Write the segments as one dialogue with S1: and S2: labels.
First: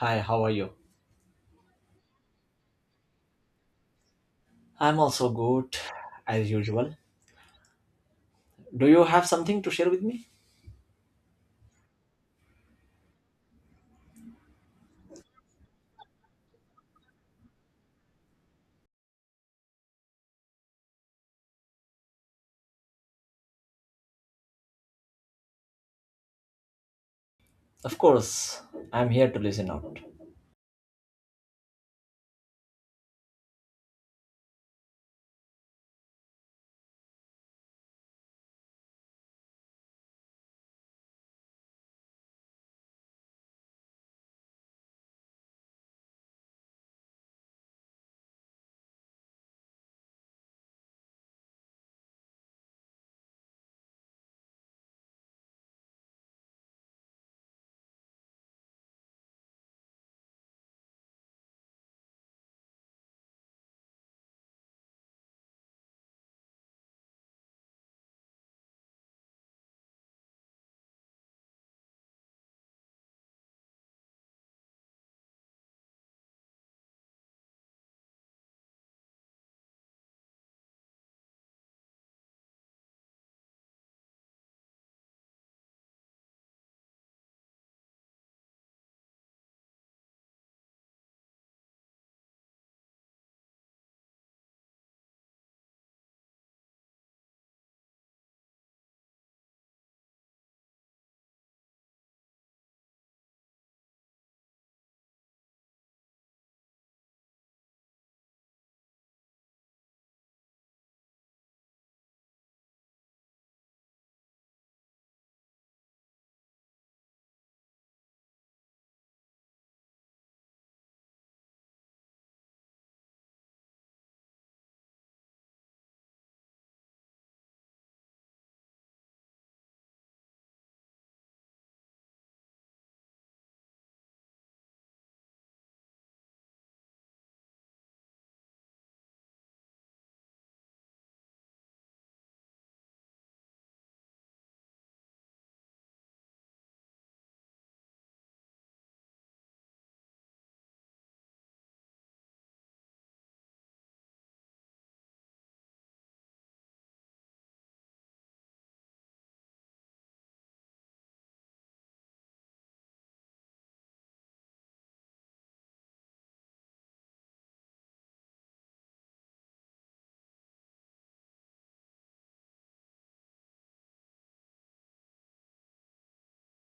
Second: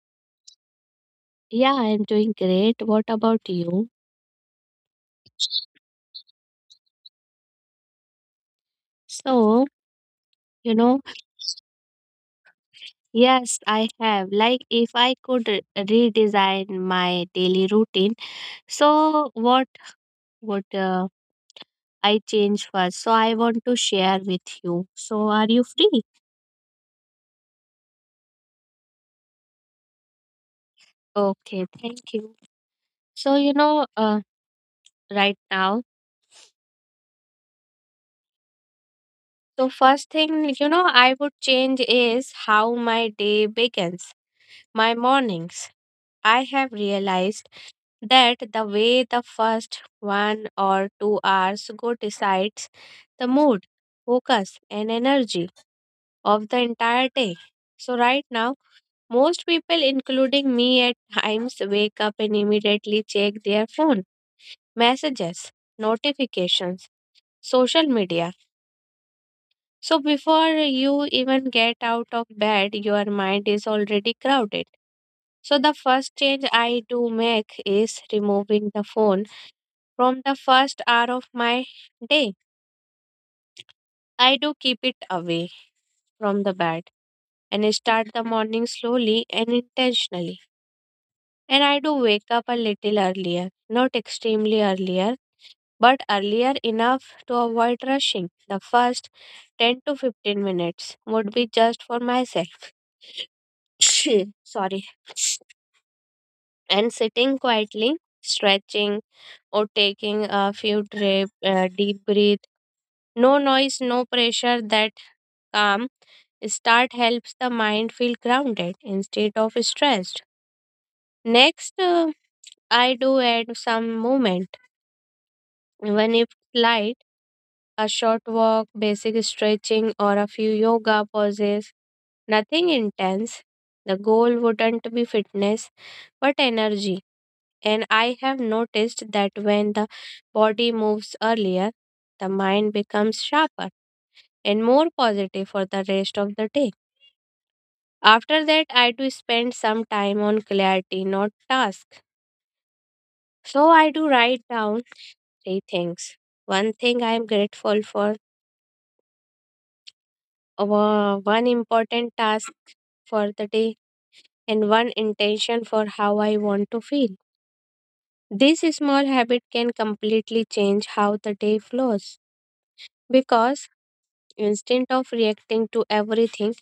S1: Hi, how are you?
S2: Yeah, I'm doing great. What about you?
S1: I'm also good, as usual. Do you have something
S2: So,
S1: to share with me?
S2: you know, yes, I have. Like, if I could redesign my daily routine, so what would I change first? So, I want to share with you. So, are you free?
S1: Of course, I'm here to listen out.
S2: Okay, thank you. So, right now, so first thing, I would change is how my day begins, my mornings. I have realized that the way the first 1 or 2 hours go decides the mood, focus, and energy of the entire day. So, right now, most people, including me at times, wake up and immediately check their phone, messages, notifications, social media. So, before you even get out of bed, your mind is already crowded. So, the first change I do make is removing the phone from the first hour of my day. I do keep it away from the bed and start the morning slowly and intentionally. And I do wake up a little earlier, not extremely earlier, but earlier enough to avoid rushing. The first 10 to 15 minutes would be just for myself. Sorry. And sitting quietly, stretching, or taking a few deep breath. No noise, no pressure that calm start helps the mind feel grounded instead of stressed. Next, I do add some movement, even if light, a short walk, basic stretching, or a few yoga poses. Nothing intense. The goal wouldn't be fitness, but energy. And I have noticed that when the body moves earlier, the mind becomes sharper and more positive for the rest of the day. After that, I do spend some time on clarity, not task. So I do write down three things. One thing I am grateful for, one important task for the day, and one intention for how I want to feel. This small habit can completely change how the day flows because instead of reacting to everything,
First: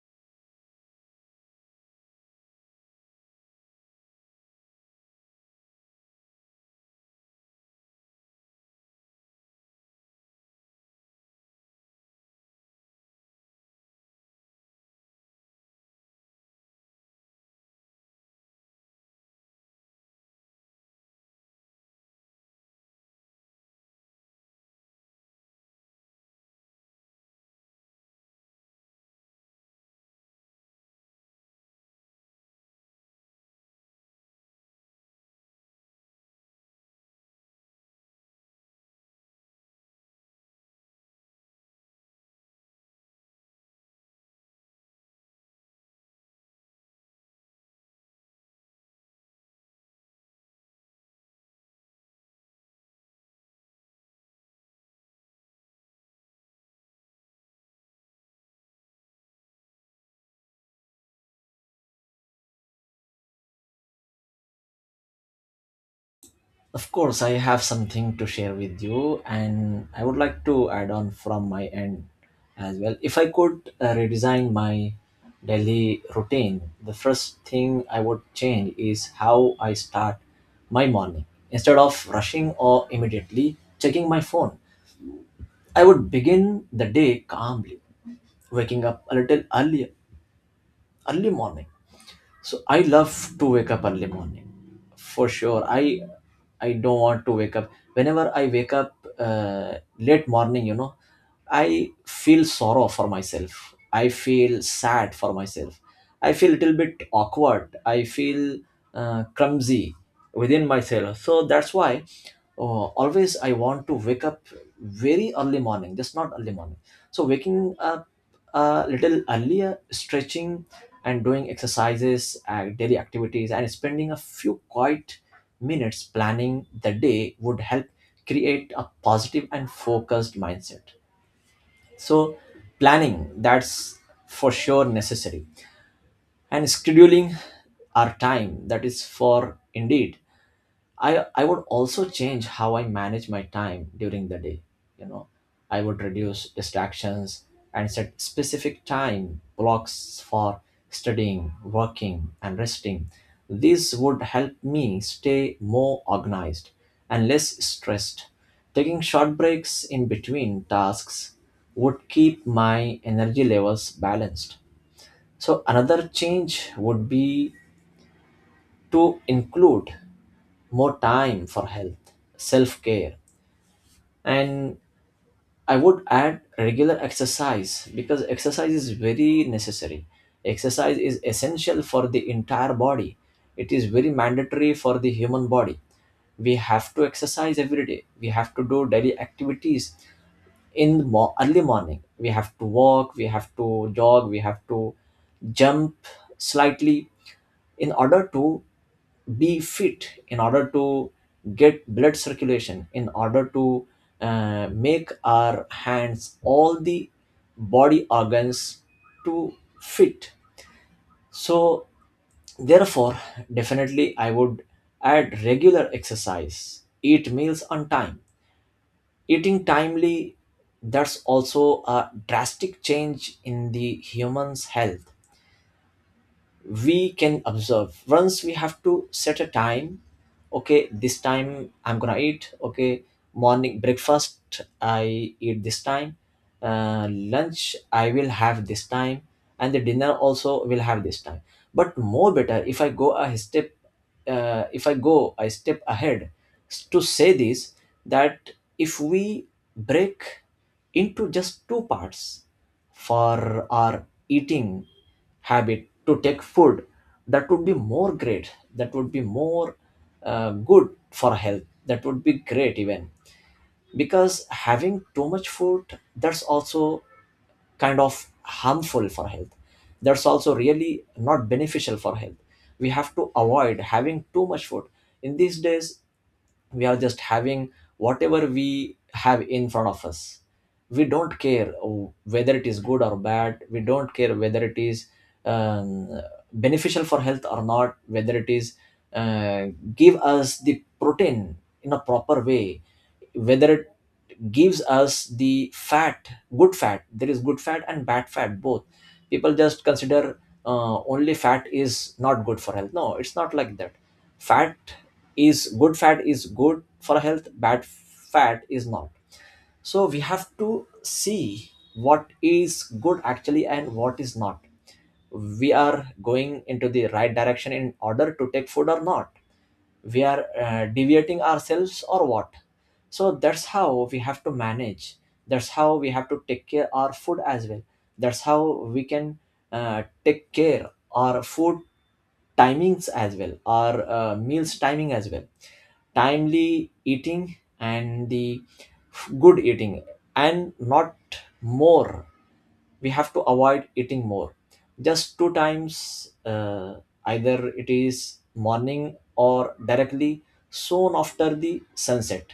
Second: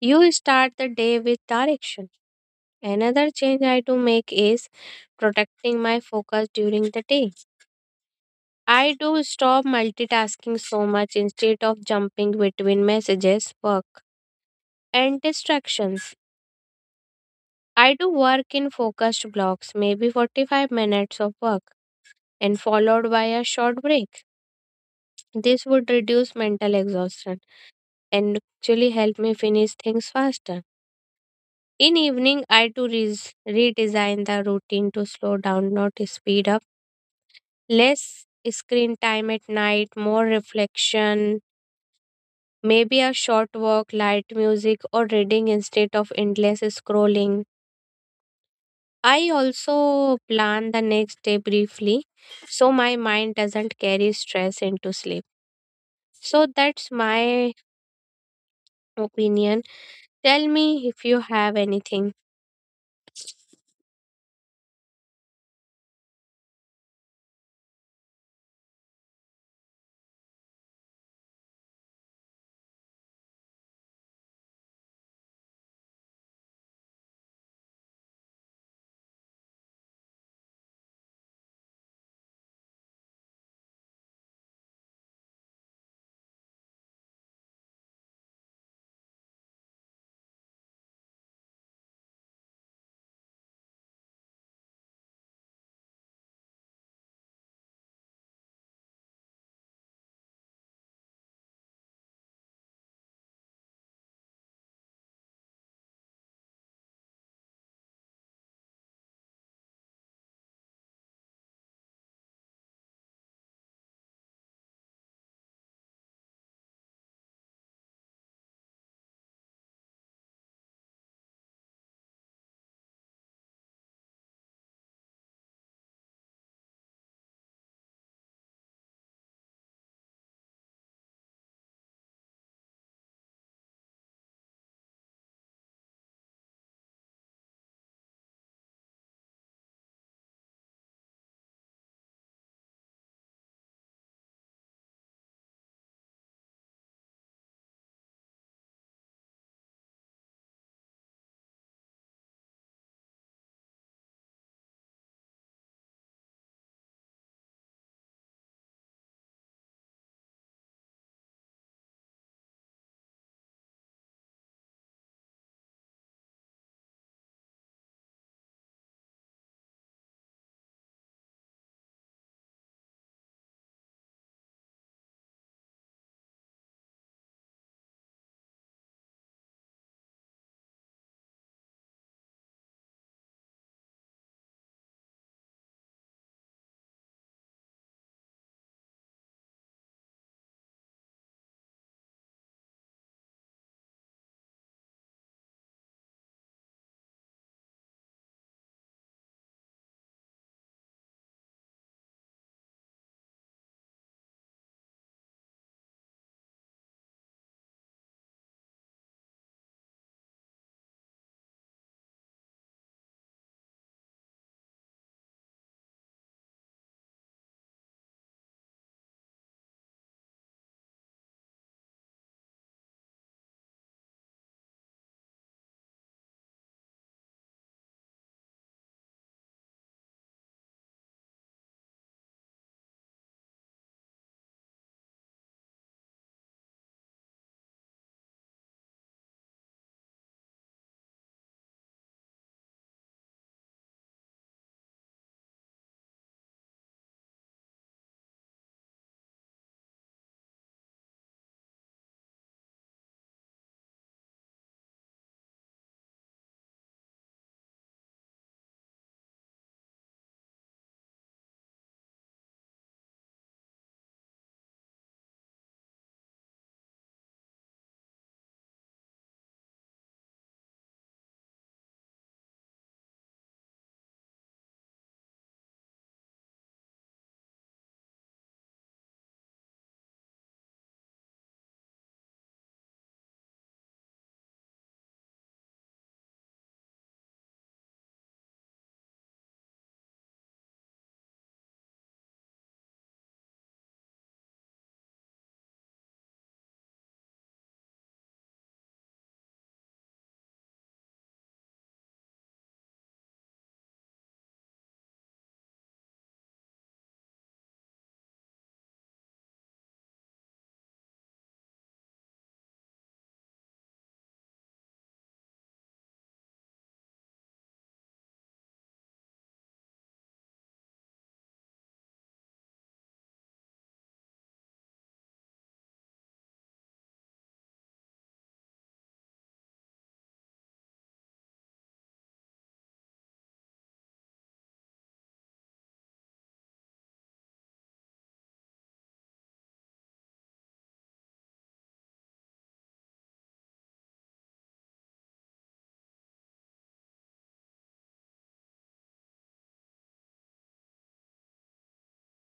S2: you start the day with direction. Another change I do make is protecting my focus during the day. I do stop multitasking so much instead of jumping between messages, work, and distractions. I do work in focused blocks, maybe 45 minutes of work, and followed by a short break. This would reduce mental exhaustion and actually help me finish things faster. In evening, I do redesign the routine to slow down, not speed up. Less screen time at night, more reflection, maybe a short walk, light music, or reading instead of endless scrolling. I also plan the next day briefly so my mind doesn't carry stress into sleep. So that's my opinion. Tell me if you have anything.
S1: Of course, I have something to share with you, and I would like to add on from my end as well. If I could redesign my daily routine, the first thing I would change is how I start my morning. Instead of rushing or immediately checking my phone, I would begin the day calmly, waking up a little earlier early morning. So I love to wake up early morning for sure. I don't want to wake up whenever I wake up uh, late morning. I feel sorrow for myself, I feel sad for myself, I feel a little bit awkward, I feel clumsy within myself. So that's why always I want to wake up very early morning, just not early morning. So waking up a little earlier, stretching and doing exercises, and daily activities, and spending a few quiet minutes planning the day would help create a positive and focused mindset. So planning, that's for sure necessary, and scheduling our time, that is for indeed. I would also change how I manage my time during the day. You know, I would reduce distractions and set specific time blocks for studying, working, and resting. This would help me stay more organized and less stressed. Taking short breaks in between tasks would keep my energy levels balanced. So another change would be to include more time for health, self care, and I would add regular exercise because exercise is very necessary. Exercise is essential for the entire body, it is very mandatory for the human body. We have to exercise every day, we have to do daily activities in the early morning. We have to walk, we have to jog, we have to jump slightly in order to be fit, in order to get blood circulation, in order to make our hands, all the body organs, to fit. So therefore, definitely I would add regular exercise, eat meals on time. Eating timely, that's also a drastic change in the human's health we can observe. Once we have to set a time: okay, this time I'm gonna eat. Okay, morning breakfast I eat this time, lunch I will have this time, and the dinner also will have this time. But more better if I go a step, if I go a step ahead to say this, that if we break into just two parts for our eating habit to take food, that would be more great, that would be more good for health, that would be great even. Because having too much food, that's also kind of harmful for health, that's also really not beneficial for health. We have to avoid having too much food. In these days, we are just having whatever we have in front of us. We don't care whether it is good or bad, we don't care whether it is um, beneficial for health or not, whether it is uh, give us the protein in a proper way, whether it gives us the fat. Good fat, there is good fat and bad fat both. People just consider only fat is not good for health. No, it's not like that. Fat is good, fat is good for health, bad fat is not. So we have to see what is good actually and what is not. We are going into the right direction in order to take food or not. We are deviating ourselves or what. So that's how we have to manage. That's how we have to take care our food as well. That's how we can take care our food timings as well, or meals timing as well. Timely eating and the good eating, and not more, we have to avoid eating more, just two times. Either it is morning or directly soon after the sunset,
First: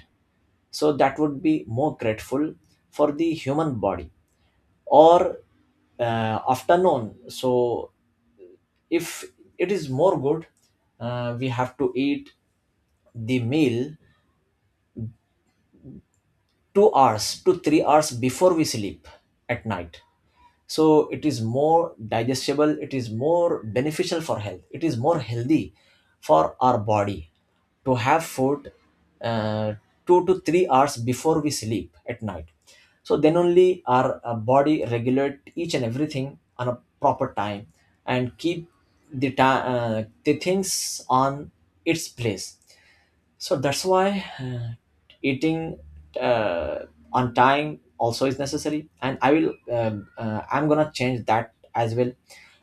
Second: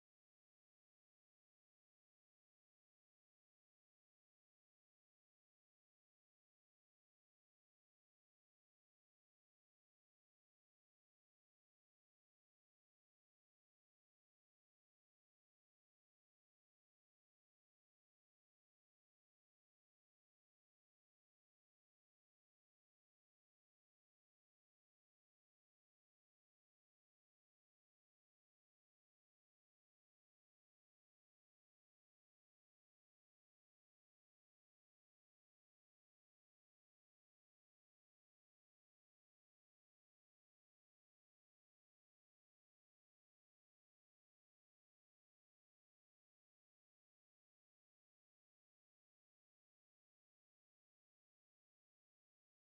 S1: so that would be more grateful for the human body. Or afternoon. So if it is more good, we have to eat the meal 2 hours to 3 hours before we sleep at night, so it is more digestible, it is more beneficial for health, it is more healthy for our body to have food uh, 2 to 3 hours before we sleep at night. So then only our body regulate each and everything on a proper time and keep the things on its place. So that's why eating uh, on time also is necessary. And I'm gonna change that as well,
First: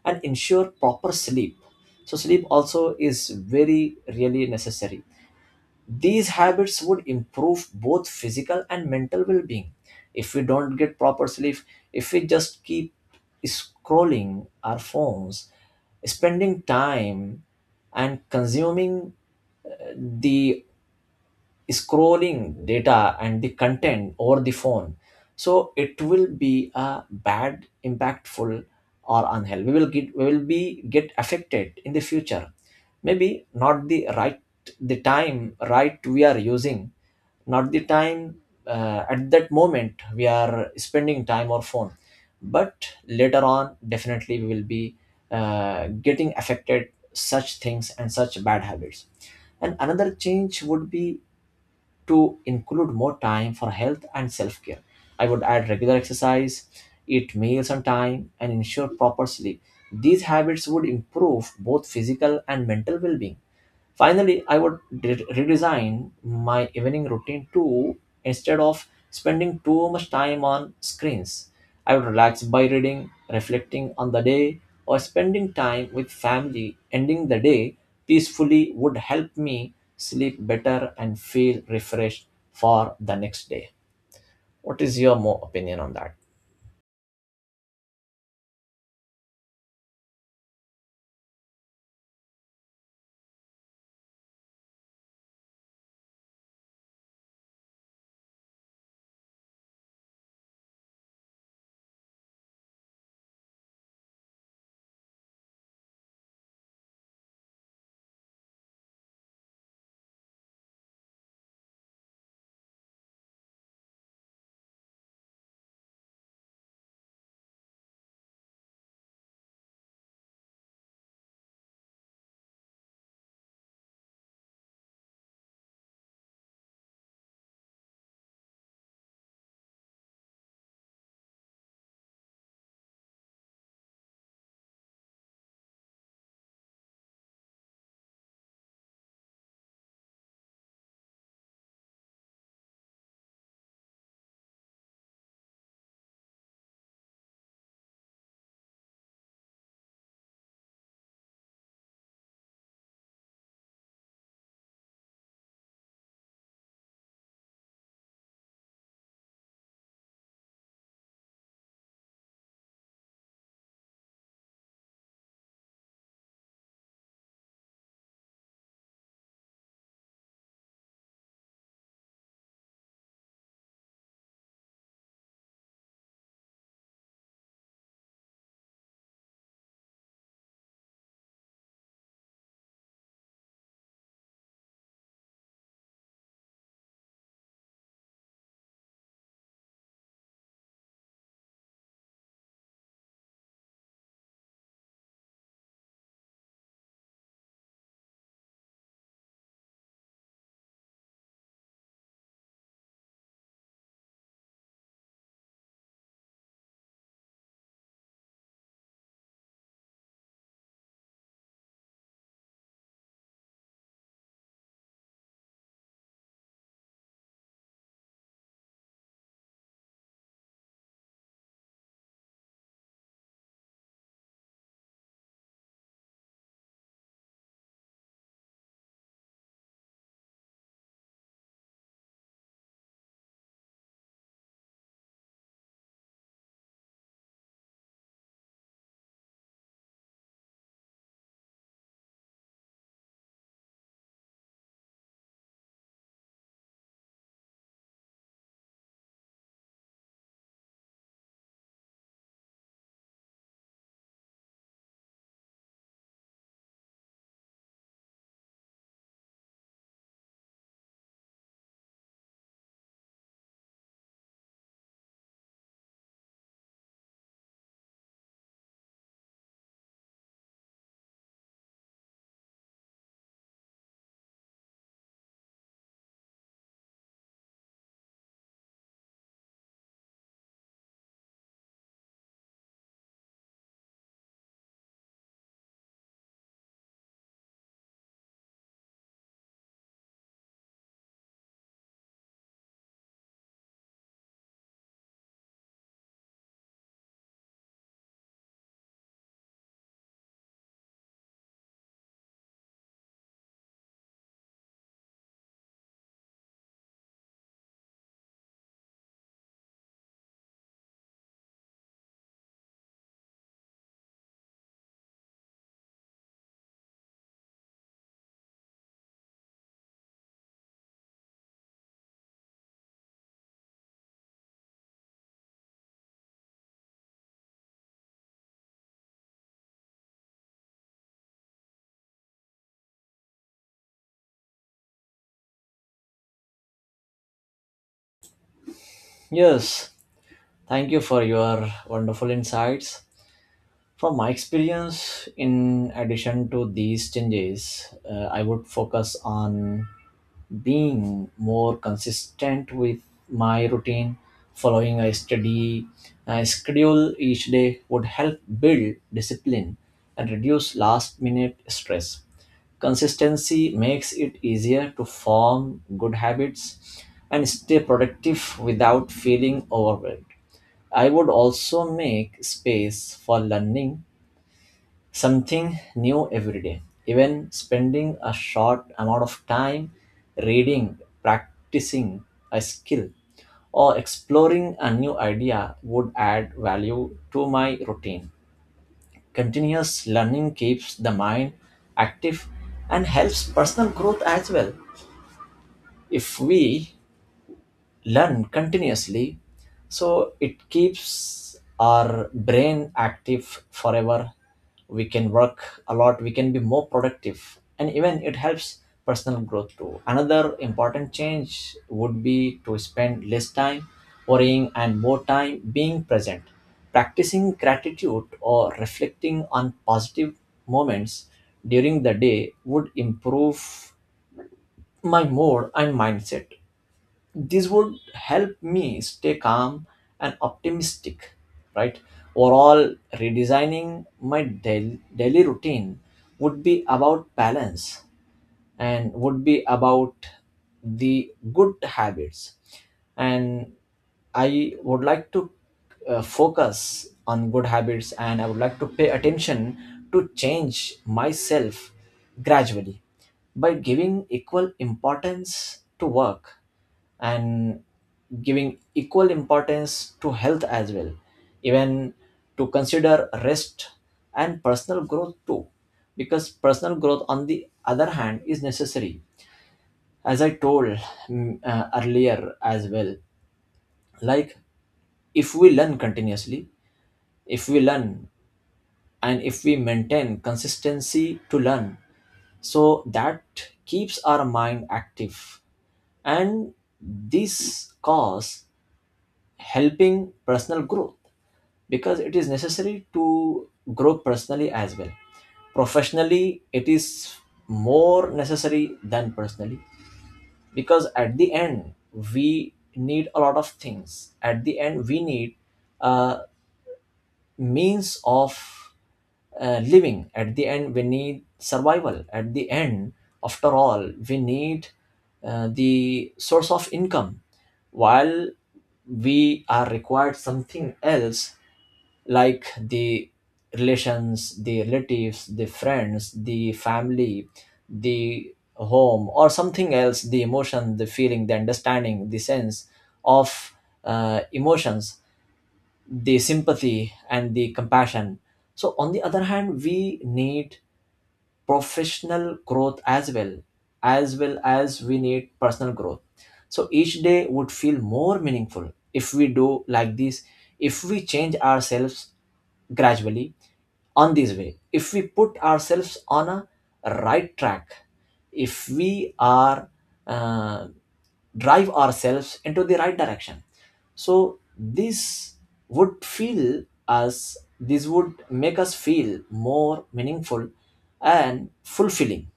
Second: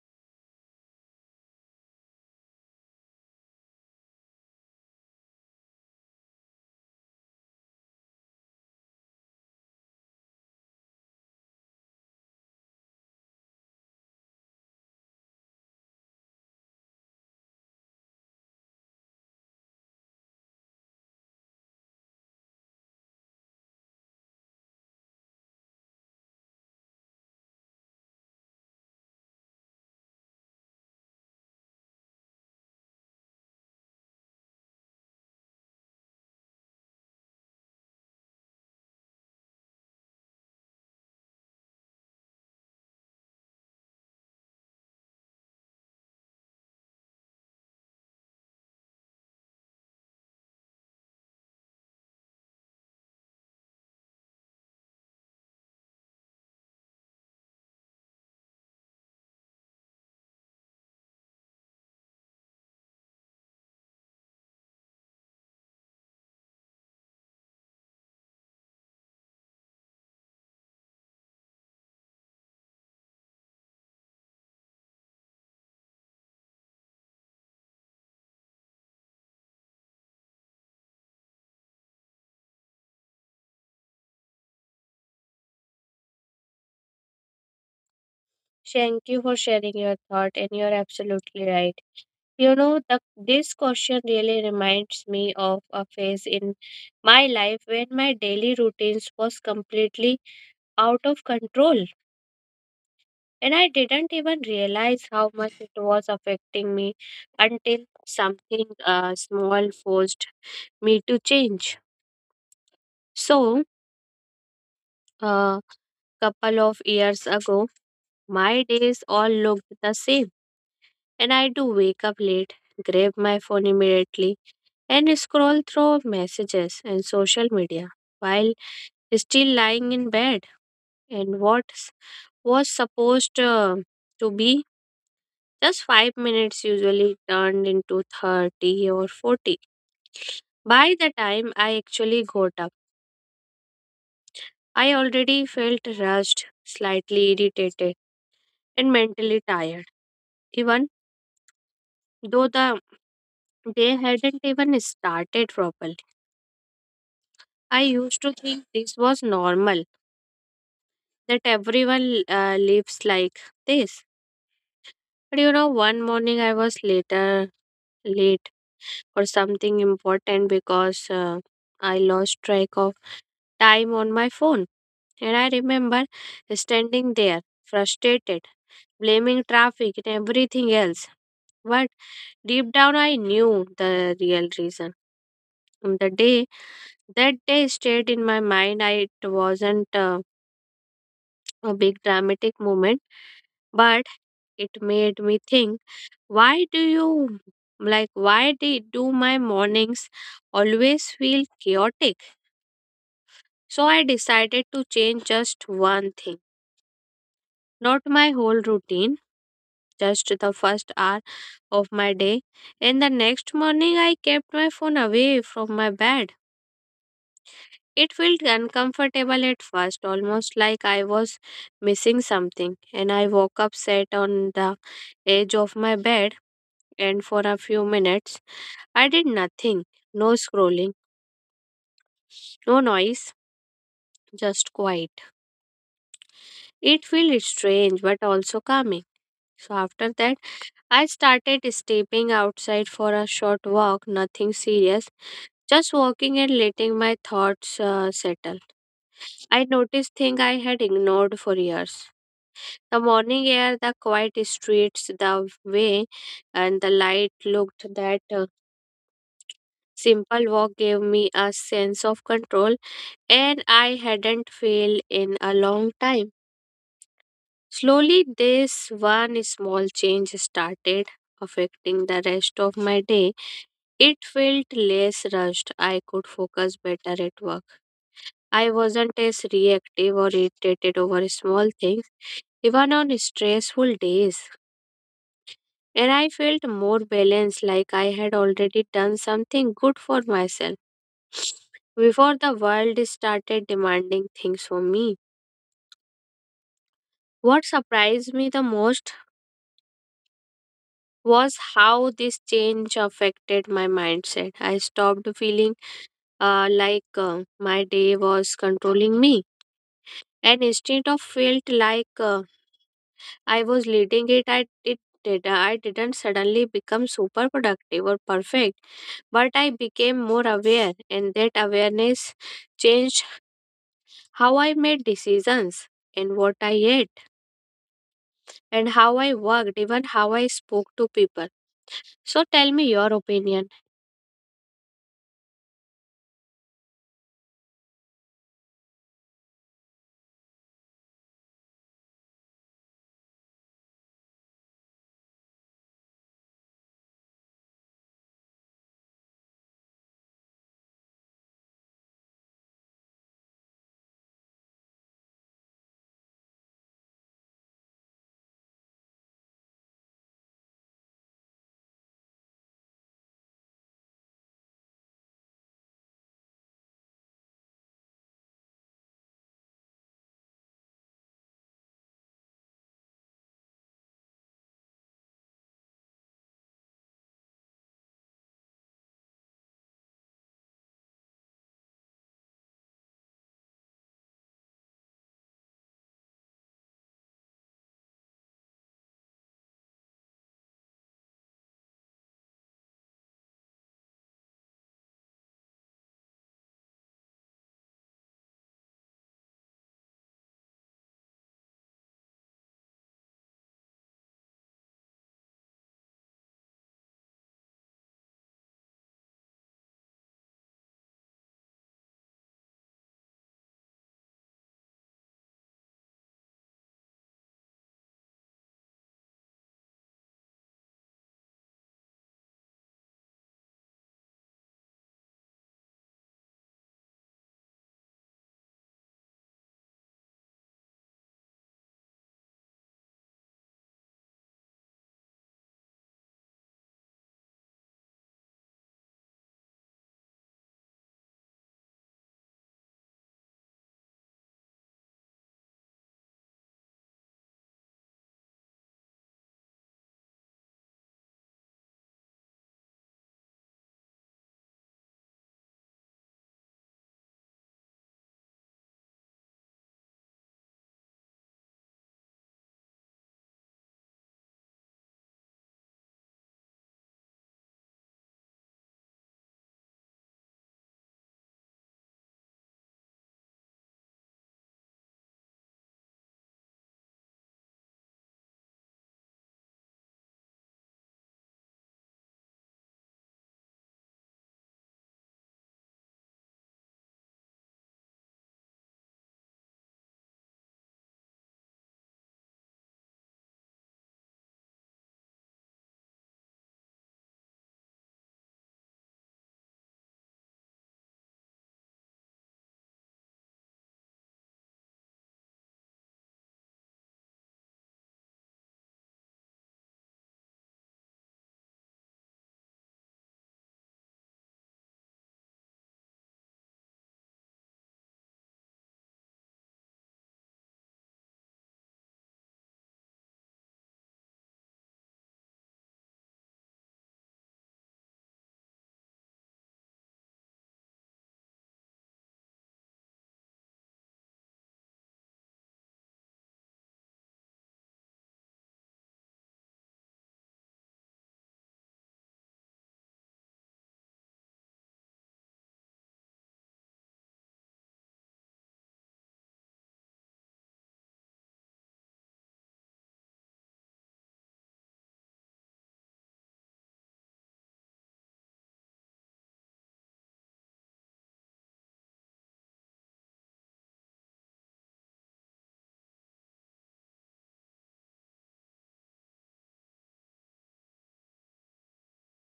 S1: and ensure proper sleep. So sleep also is very really necessary. These habits would improve both physical and mental well-being. If we don't get proper sleep, if we just keep scrolling our phones, spending time and consuming the scrolling data and the content over the phone, so it will be a bad impactful or unhealthy, we will get, we will be get affected in the future. Maybe not the right, the time right we are using, not the time, at that moment we are spending time or phone, but later on definitely we will be getting affected such things and such bad habits. And another change would be to include more time for health and self care. I would add regular exercise, eat meals on time, and ensure proper sleep. These habits would improve both physical and mental well being. Finally, I would redesign my evening routine too. Instead of spending too much time on screens, I would relax by reading, reflecting on the day, or spending time with family. Ending the day peacefully would help me sleep better and feel refreshed for the next day. What is your more opinion on that?
S2: Thank you for sharing your thought, and you're absolutely right. You know, this question really reminds me of a phase in my life when my daily routines was completely out of control. And I didn't even realize how much it was affecting me until something small forced me to change. So, a couple of years ago, my days all looked the same. And I do wake up late, grab my phone immediately, and scroll through messages and social media while still lying in bed. And what was supposed to be just 5 minutes usually turned into 30 or 40. By the time I actually got up, I already felt rushed, slightly irritated, and mentally tired, even though the day hadn't even started properly. I used to think this was normal, that everyone lives like this. But you know, one morning I was late for something important because I lost track of time on my phone. And I remember standing there, frustrated, blaming traffic and everything else. But deep down, I knew the real reason. And that day stayed in my mind. It wasn't a big dramatic moment, but it made me think why do you, like, why did, do my mornings always feel chaotic? So I decided to change just one thing, not my whole routine just the first hour of my day. And the next morning, I kept my phone away from my bed. It felt uncomfortable at first, almost like I was missing something. And I woke up, sat on the edge of my bed, and for a few minutes, I did nothing no scrolling, no noise, just quiet. It felt strange but also calming. So after that, I started stepping outside for a short walk, nothing serious just walking and letting my thoughts settle. I noticed things I had ignored for years. The morning air, the quiet streets, the way and the light looked that simple walk gave me a sense of control and I hadn't felt in a long time. Slowly this one small change started affecting the rest of my day. It felt less rushed. I could focus better at work. I wasn't as reactive or irritated over small things, even on stressful days. And I felt more balanced, like I had already done something good for myself before the world started demanding things from me. What surprised me the most was how this change affected my mindset. I stopped feeling my day was controlling me, and instead of felt like I was leading it I it did I didn't suddenly become super productive or perfect, but I became more aware and that awareness changed how I made decisions and what I ate and how I worked, even how I spoke to people. So tell me your opinion.
S1: Yes, thank you for your wonderful insights. From my experience, in addition to these changes, I would focus on being more consistent with my routine. Following a steady schedule each day would help build discipline and reduce last minute stress. Consistency makes it easier to form good habits and stay productive without feeling overwhelmed. I would also make space for learning something new every day. Even spending a short amount of time reading, practicing a skill, or exploring a new idea would add value to my routine. Continuous learning keeps the mind active and helps personal growth as well. If we learn continuously, so it keeps our brain active forever, we can work a lot, we can be more productive, and even it helps personal growth too. Another important change would be to spend less time worrying and more time being present. Practicing gratitude or reflecting on positive moments during the day would improve my mood and mindset. This would help me stay calm and optimistic, right? Overall, redesigning my daily routine would be about balance, and would be about the good habits. And I would like to focus on good habits, and I would like to pay attention to change myself gradually, by giving equal importance to work and giving equal importance to health as well, even to consider rest and personal growth too. Because personal growth on the other hand is necessary, as I told earlier as well. Like if we learn continuously, if we learn, and if we maintain consistency to learn, so that keeps our mind active. And this cause helping personal growth, because it is necessary to grow personally as well. Professionally it is more necessary than personally, because at the end we need a lot of things, at the end we need uh, means of living, at the end we need survival, at the end after all we need the source of income. While we are required something else, like the relations, the relatives, the friends, the family, the home, or something else, the emotion, the feeling, the understanding, the sense of emotions, the sympathy, and the compassion. So, on the other hand, we need professional growth as well, as well as we need personal growth. So, each day would feel more meaningful if we do like this, if we change ourselves gradually, on this way, if we put ourselves on a right track, if we are uh, drive ourselves into the right direction, so this would feel us, this would make us feel more meaningful and fulfilling.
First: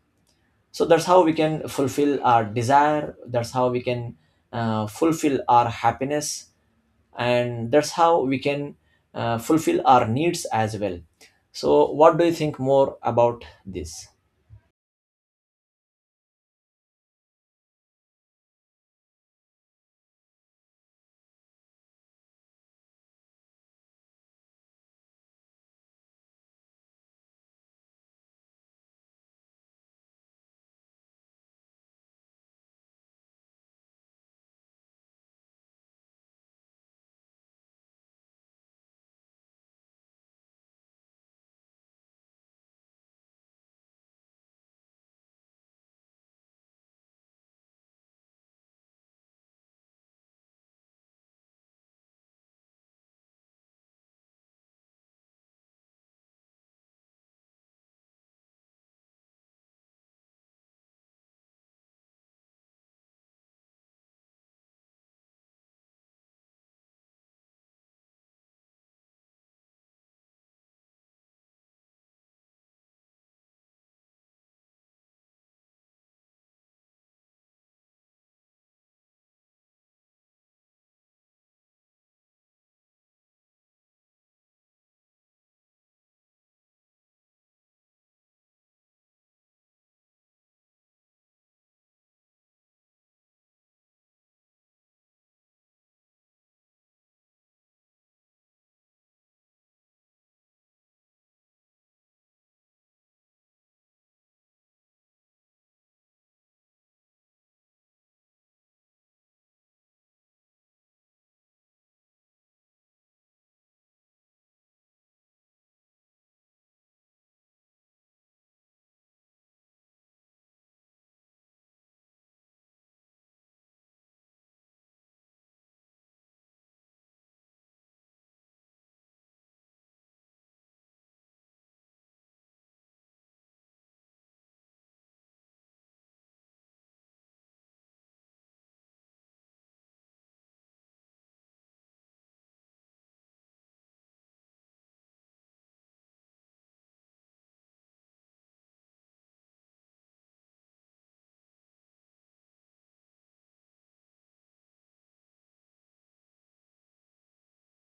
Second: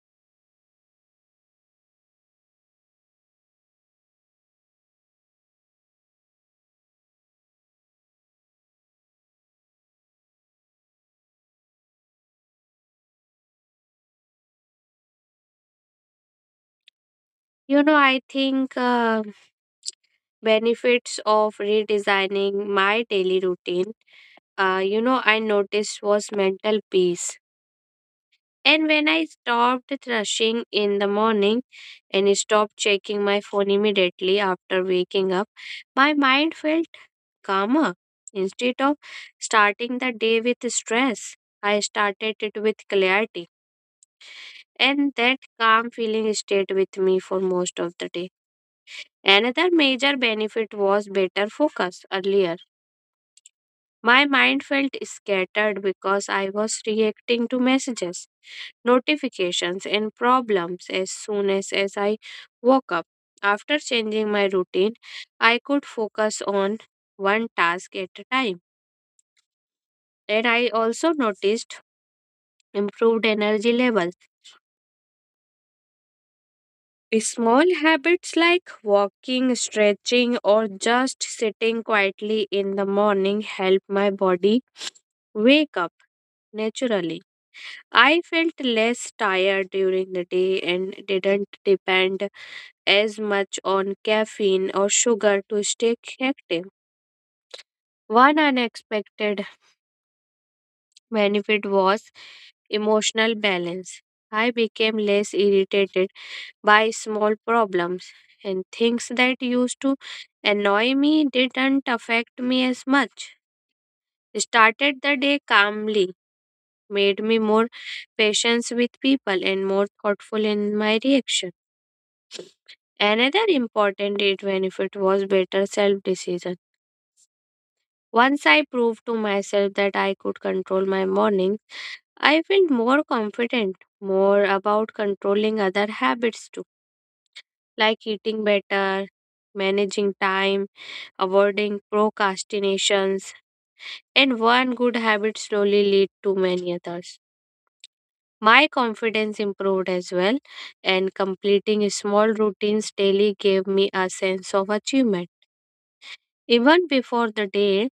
S1: So that's how we can fulfill our desire, that's how we can fulfill our happiness, and that's how we can fulfill our needs as well. So what do you think more about this?
S2: You know, I think benefits of redesigning my daily routine, I noticed was mental peace. And when I stopped rushing in the morning and stopped checking my phone immediately after waking up, my mind felt calmer. Instead of starting the day with stress, I started it with clarity. And that calm feeling stayed with me for most of the day. Another major benefit was better focus earlier. My mind felt scattered because I was reacting to messages notifications, and problems as I woke up. After changing my routine, I could focus on one task at a time. And I also noticed improved energy levels. Small habits like walking, stretching, or just sitting quietly in the morning help my body wake up naturally. I felt less tired during the day and didn't depend as much on caffeine or sugar to stay active. One unexpected benefit was emotional balance. I became less irritated by small problems, and things that used to annoy me didn't affect me as much. Started the day calmly, made me more patient with people and more thoughtful in my reaction. Another important aid benefit was better self decision. Once I proved to myself that I could control my mornings, I felt more confident, more about controlling other habits too, like eating better, managing time, avoiding procrastinations, and one good habit slowly lead to many others. My confidence improved as well, and completing small routines daily gave me a sense of achievement. Even before the day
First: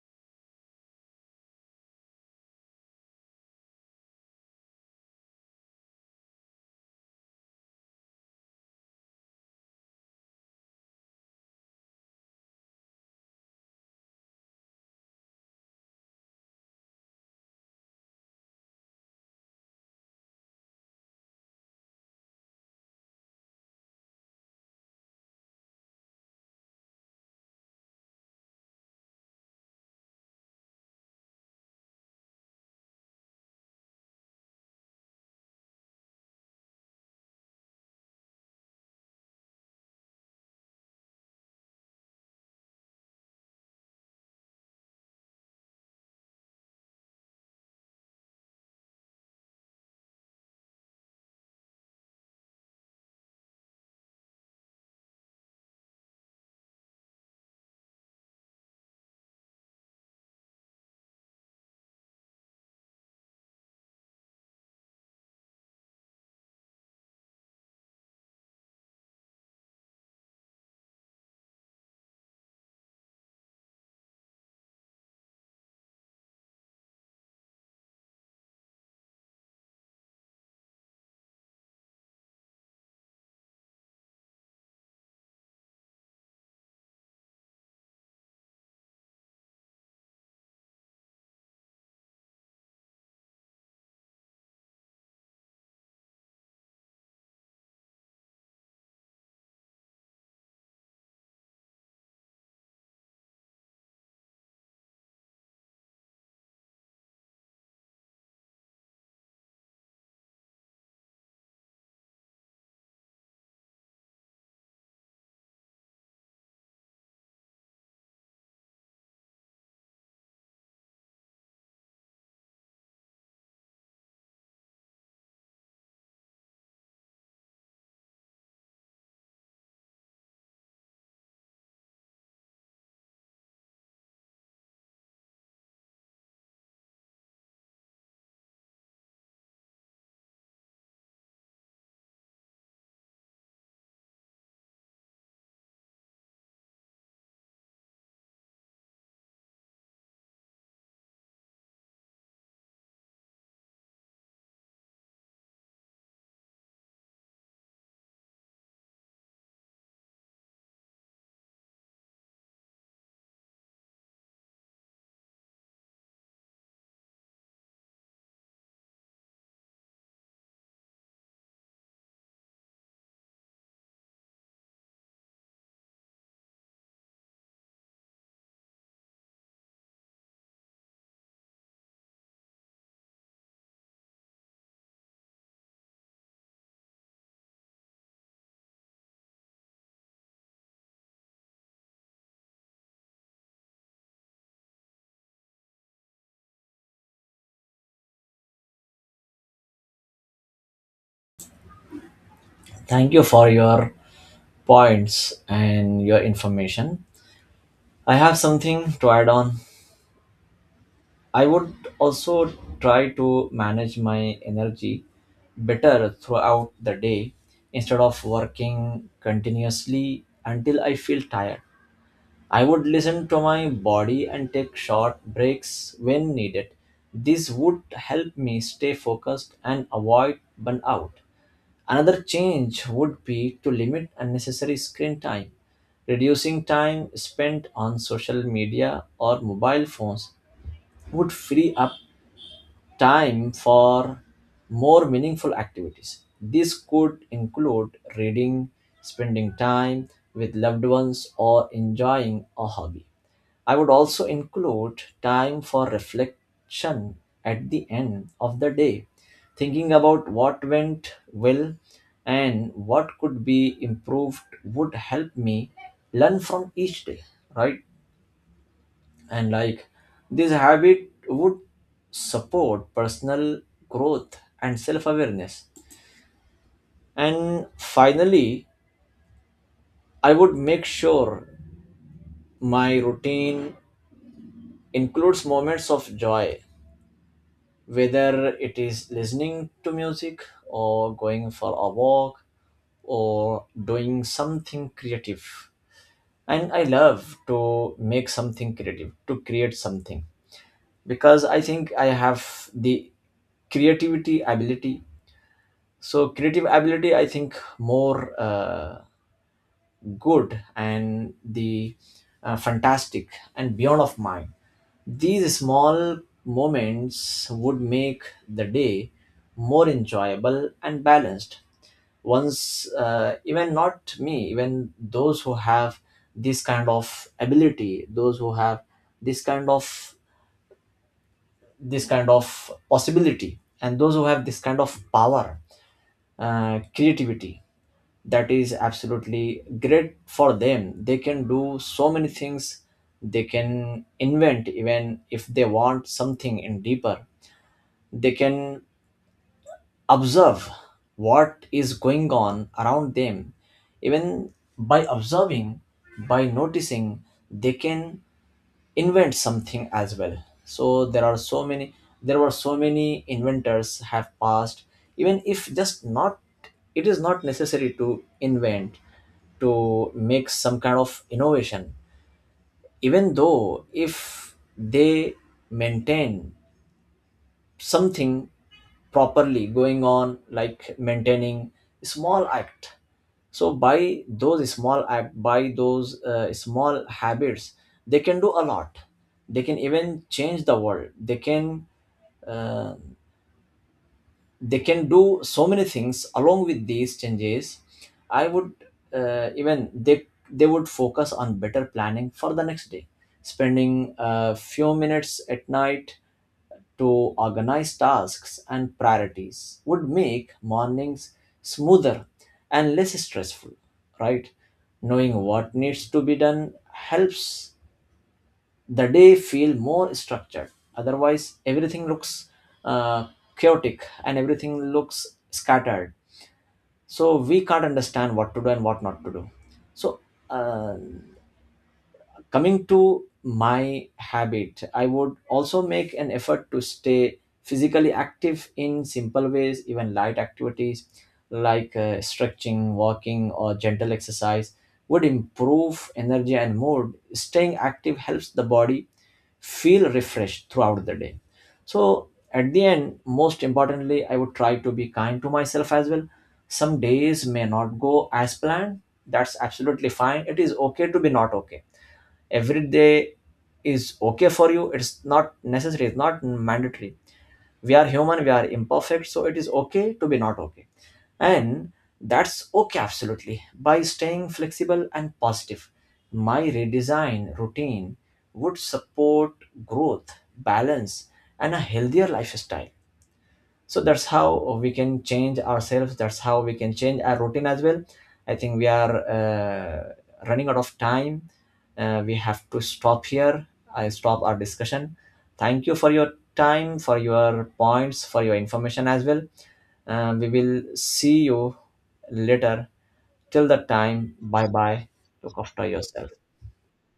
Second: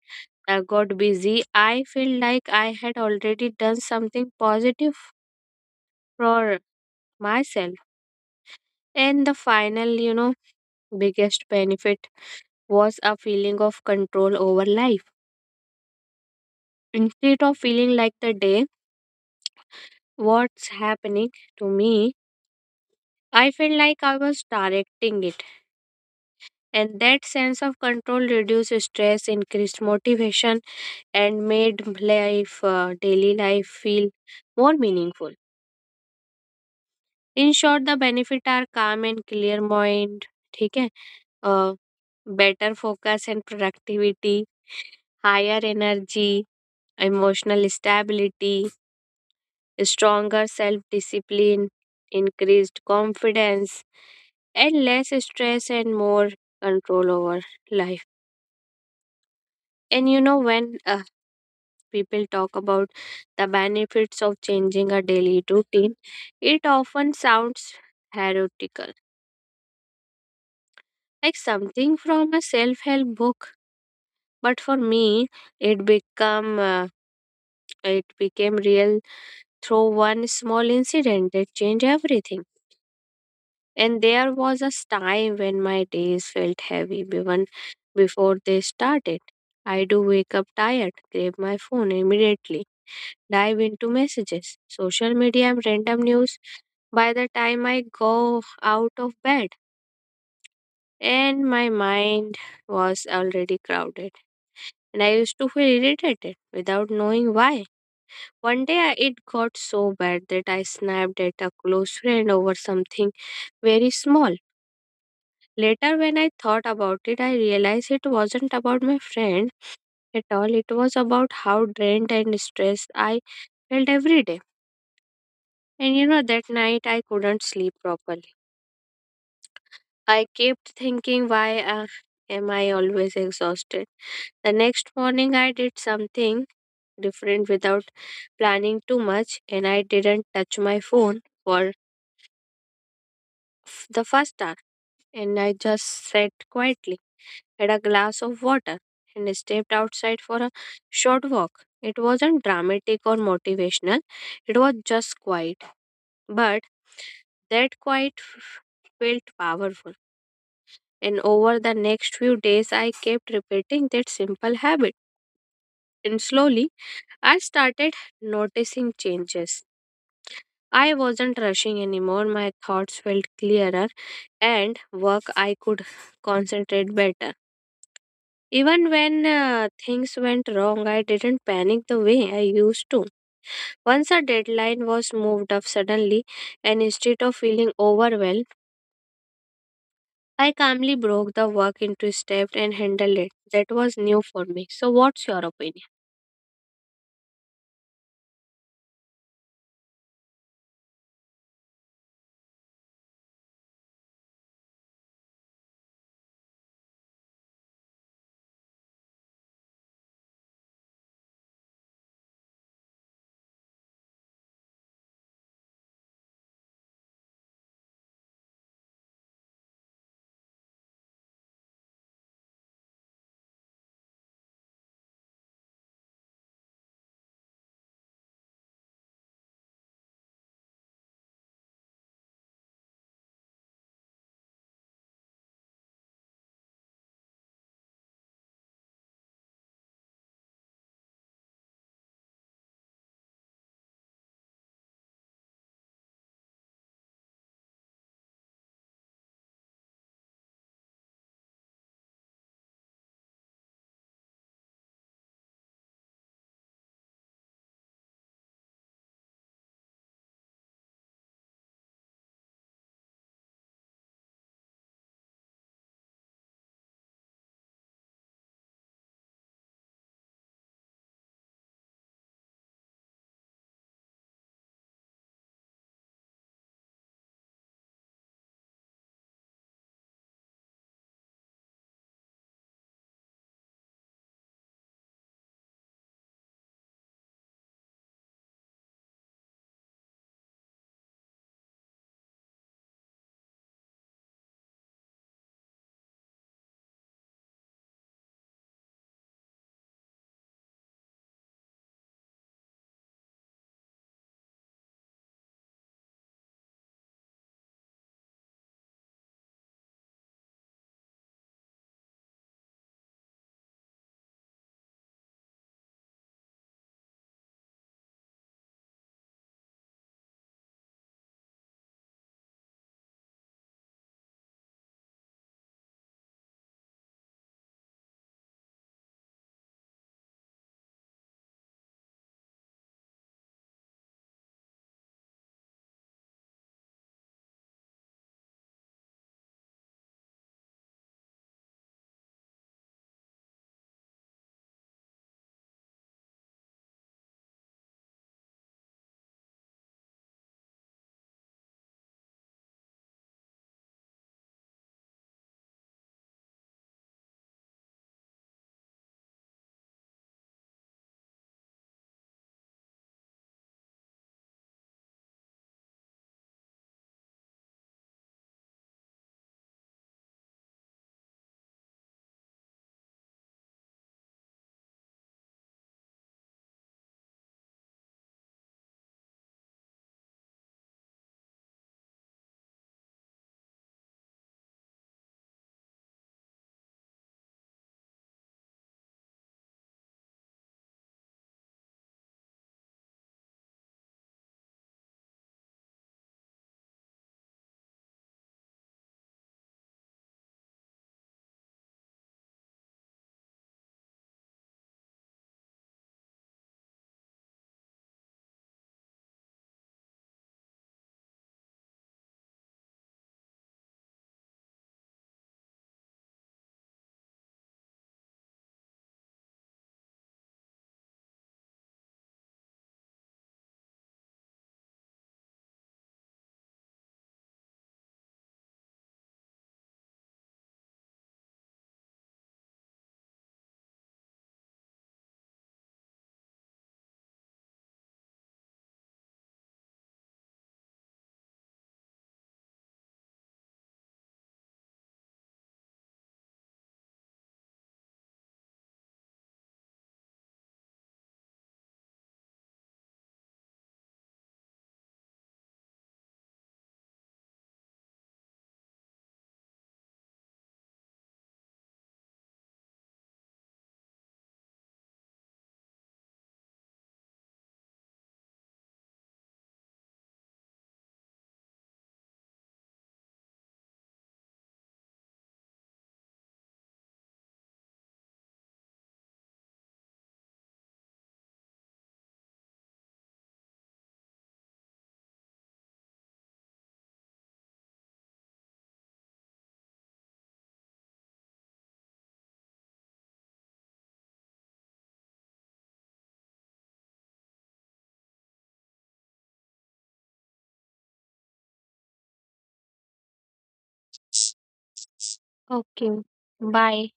S2: I got busy, I felt like I had already done something positive for myself. And the final, biggest benefit was a feeling of control over life. Instead of feeling like the day, what's happening to me, I felt like I was directing it. And that sense of control reduced stress, increased motivation, and made life, daily life, feel more meaningful. In short, the benefit are calm and clear mind, ठीक है better focus and productivity higher energy emotional stability stronger self discipline increased confidence and less stress and more control over life and you know when people talk about the benefits of changing a daily routine it often sounds heretical like something from a self-help book. But for me, it become uh, it became real through one small incident that changed everything. And there was a time when my days felt heavy even before they started. I do wake up tired, grab my phone immediately, dive into messages, social media, and random news by the time I go out of bed. And my mind was already crowded, and I used to feel irritated without knowing why. One day it got so bad that I snapped at a close friend over something very small. Later, when I thought about it, I realized it wasn't about my friend at all. It was about how drained and stressed I felt every day. And you know, that night I couldn't sleep properly. I kept thinking, why am I always exhausted? The next morning, I did something different without planning too much, and I didn't touch my phone for the first hour, and I just sat quietly, had a glass of water, and stepped outside for a short walk. It wasn't dramatic or motivational, it was just quiet, but that quiet f- felt powerful. And over the next few days, I kept repeating that simple habit. And slowly, I started noticing changes. I wasn't rushing anymore, my thoughts felt clearer, and work I could concentrate better. Even when things went wrong, I didn't panic the way I used to. Once a deadline was moved up suddenly, and instead of feeling overwhelmed, I calmly broke the work into steps and handled it. That was new for me. So, what's your opinion?
S1: Thank you for your points and your information. I have something to add on. I would also try to manage my energy better throughout the day, instead of working continuously until I feel tired. I would listen to my body and take short breaks when needed. This would help me stay focused and avoid burnout. Another change would be to limit unnecessary screen time, reducing time spent on social media or mobile phones would free up time for more meaningful activities. This could include reading, spending time with loved ones, or enjoying a hobby. I would also include time for reflection at the end of the day, thinking about what went well and what could be improved would help me learn from each day, right? And like this habit would support personal growth and self-awareness. And finally, I would make sure my routine includes moments of joy, whether it is listening to music or going for a walk or doing something creative. And I love to make something creative, to create something, because I think I have the creativity ability. So creative ability, I think, more good and the fantastic and beyond of mind. These small moments would make the day more enjoyable and balanced. Once, even not me, even those who have this kind of ability, those who have this kind of this kind of possibility, and those who have this kind of power, creativity, that is absolutely great for them. They can do so many things, they can invent, even if they want something in deeper, they can observe what is going on around them. Even by observing, by noticing, they can invent something as well. So there are so many, there were so many inventors have passed. Even if just not, it is not necessary to invent, to make some kind of innovation. Even though if they maintain something properly going on, like maintaining small act. So by those small act, by those small habits, they can do a lot. They can even change the world, uh, they can do so many things. Along with these changes, I would, even they would focus on better planning for the next day. Spending a few minutes at night to organize tasks and priorities would make mornings smoother and less stressful, right? Knowing what needs to be done helps the day feel more structured. Otherwise everything looks uh, chaotic and everything looks scattered, so we can't understand what to do and what not to do. So, uh, coming to my habit, I would also make an effort to stay physically active in simple ways. Even light activities like stretching, walking or gentle exercise would improve energy and mood. Staying active helps the body feel refreshed throughout the day. So at the end, most importantly, I would try to be kind to myself as well. Some days may not go as planned, that's absolutely fine. It is okay to be not okay every day, is okay for you. It's not necessary, it's not mandatory. We are human, we are imperfect, so it is okay to be not okay. And that's okay, absolutely. By staying flexible and positive, my redesign routine would support growth, balance and a healthier lifestyle. So that's how we can change ourselves, that's how we can change our routine as well. I think we are running out of time. We have to stop here, I stop our discussion. Thank you for your time, for your points, for your information as well. We will see you later. Till that time, bye bye. Look after
S2: Okay,
S1: yourself.
S2: bye.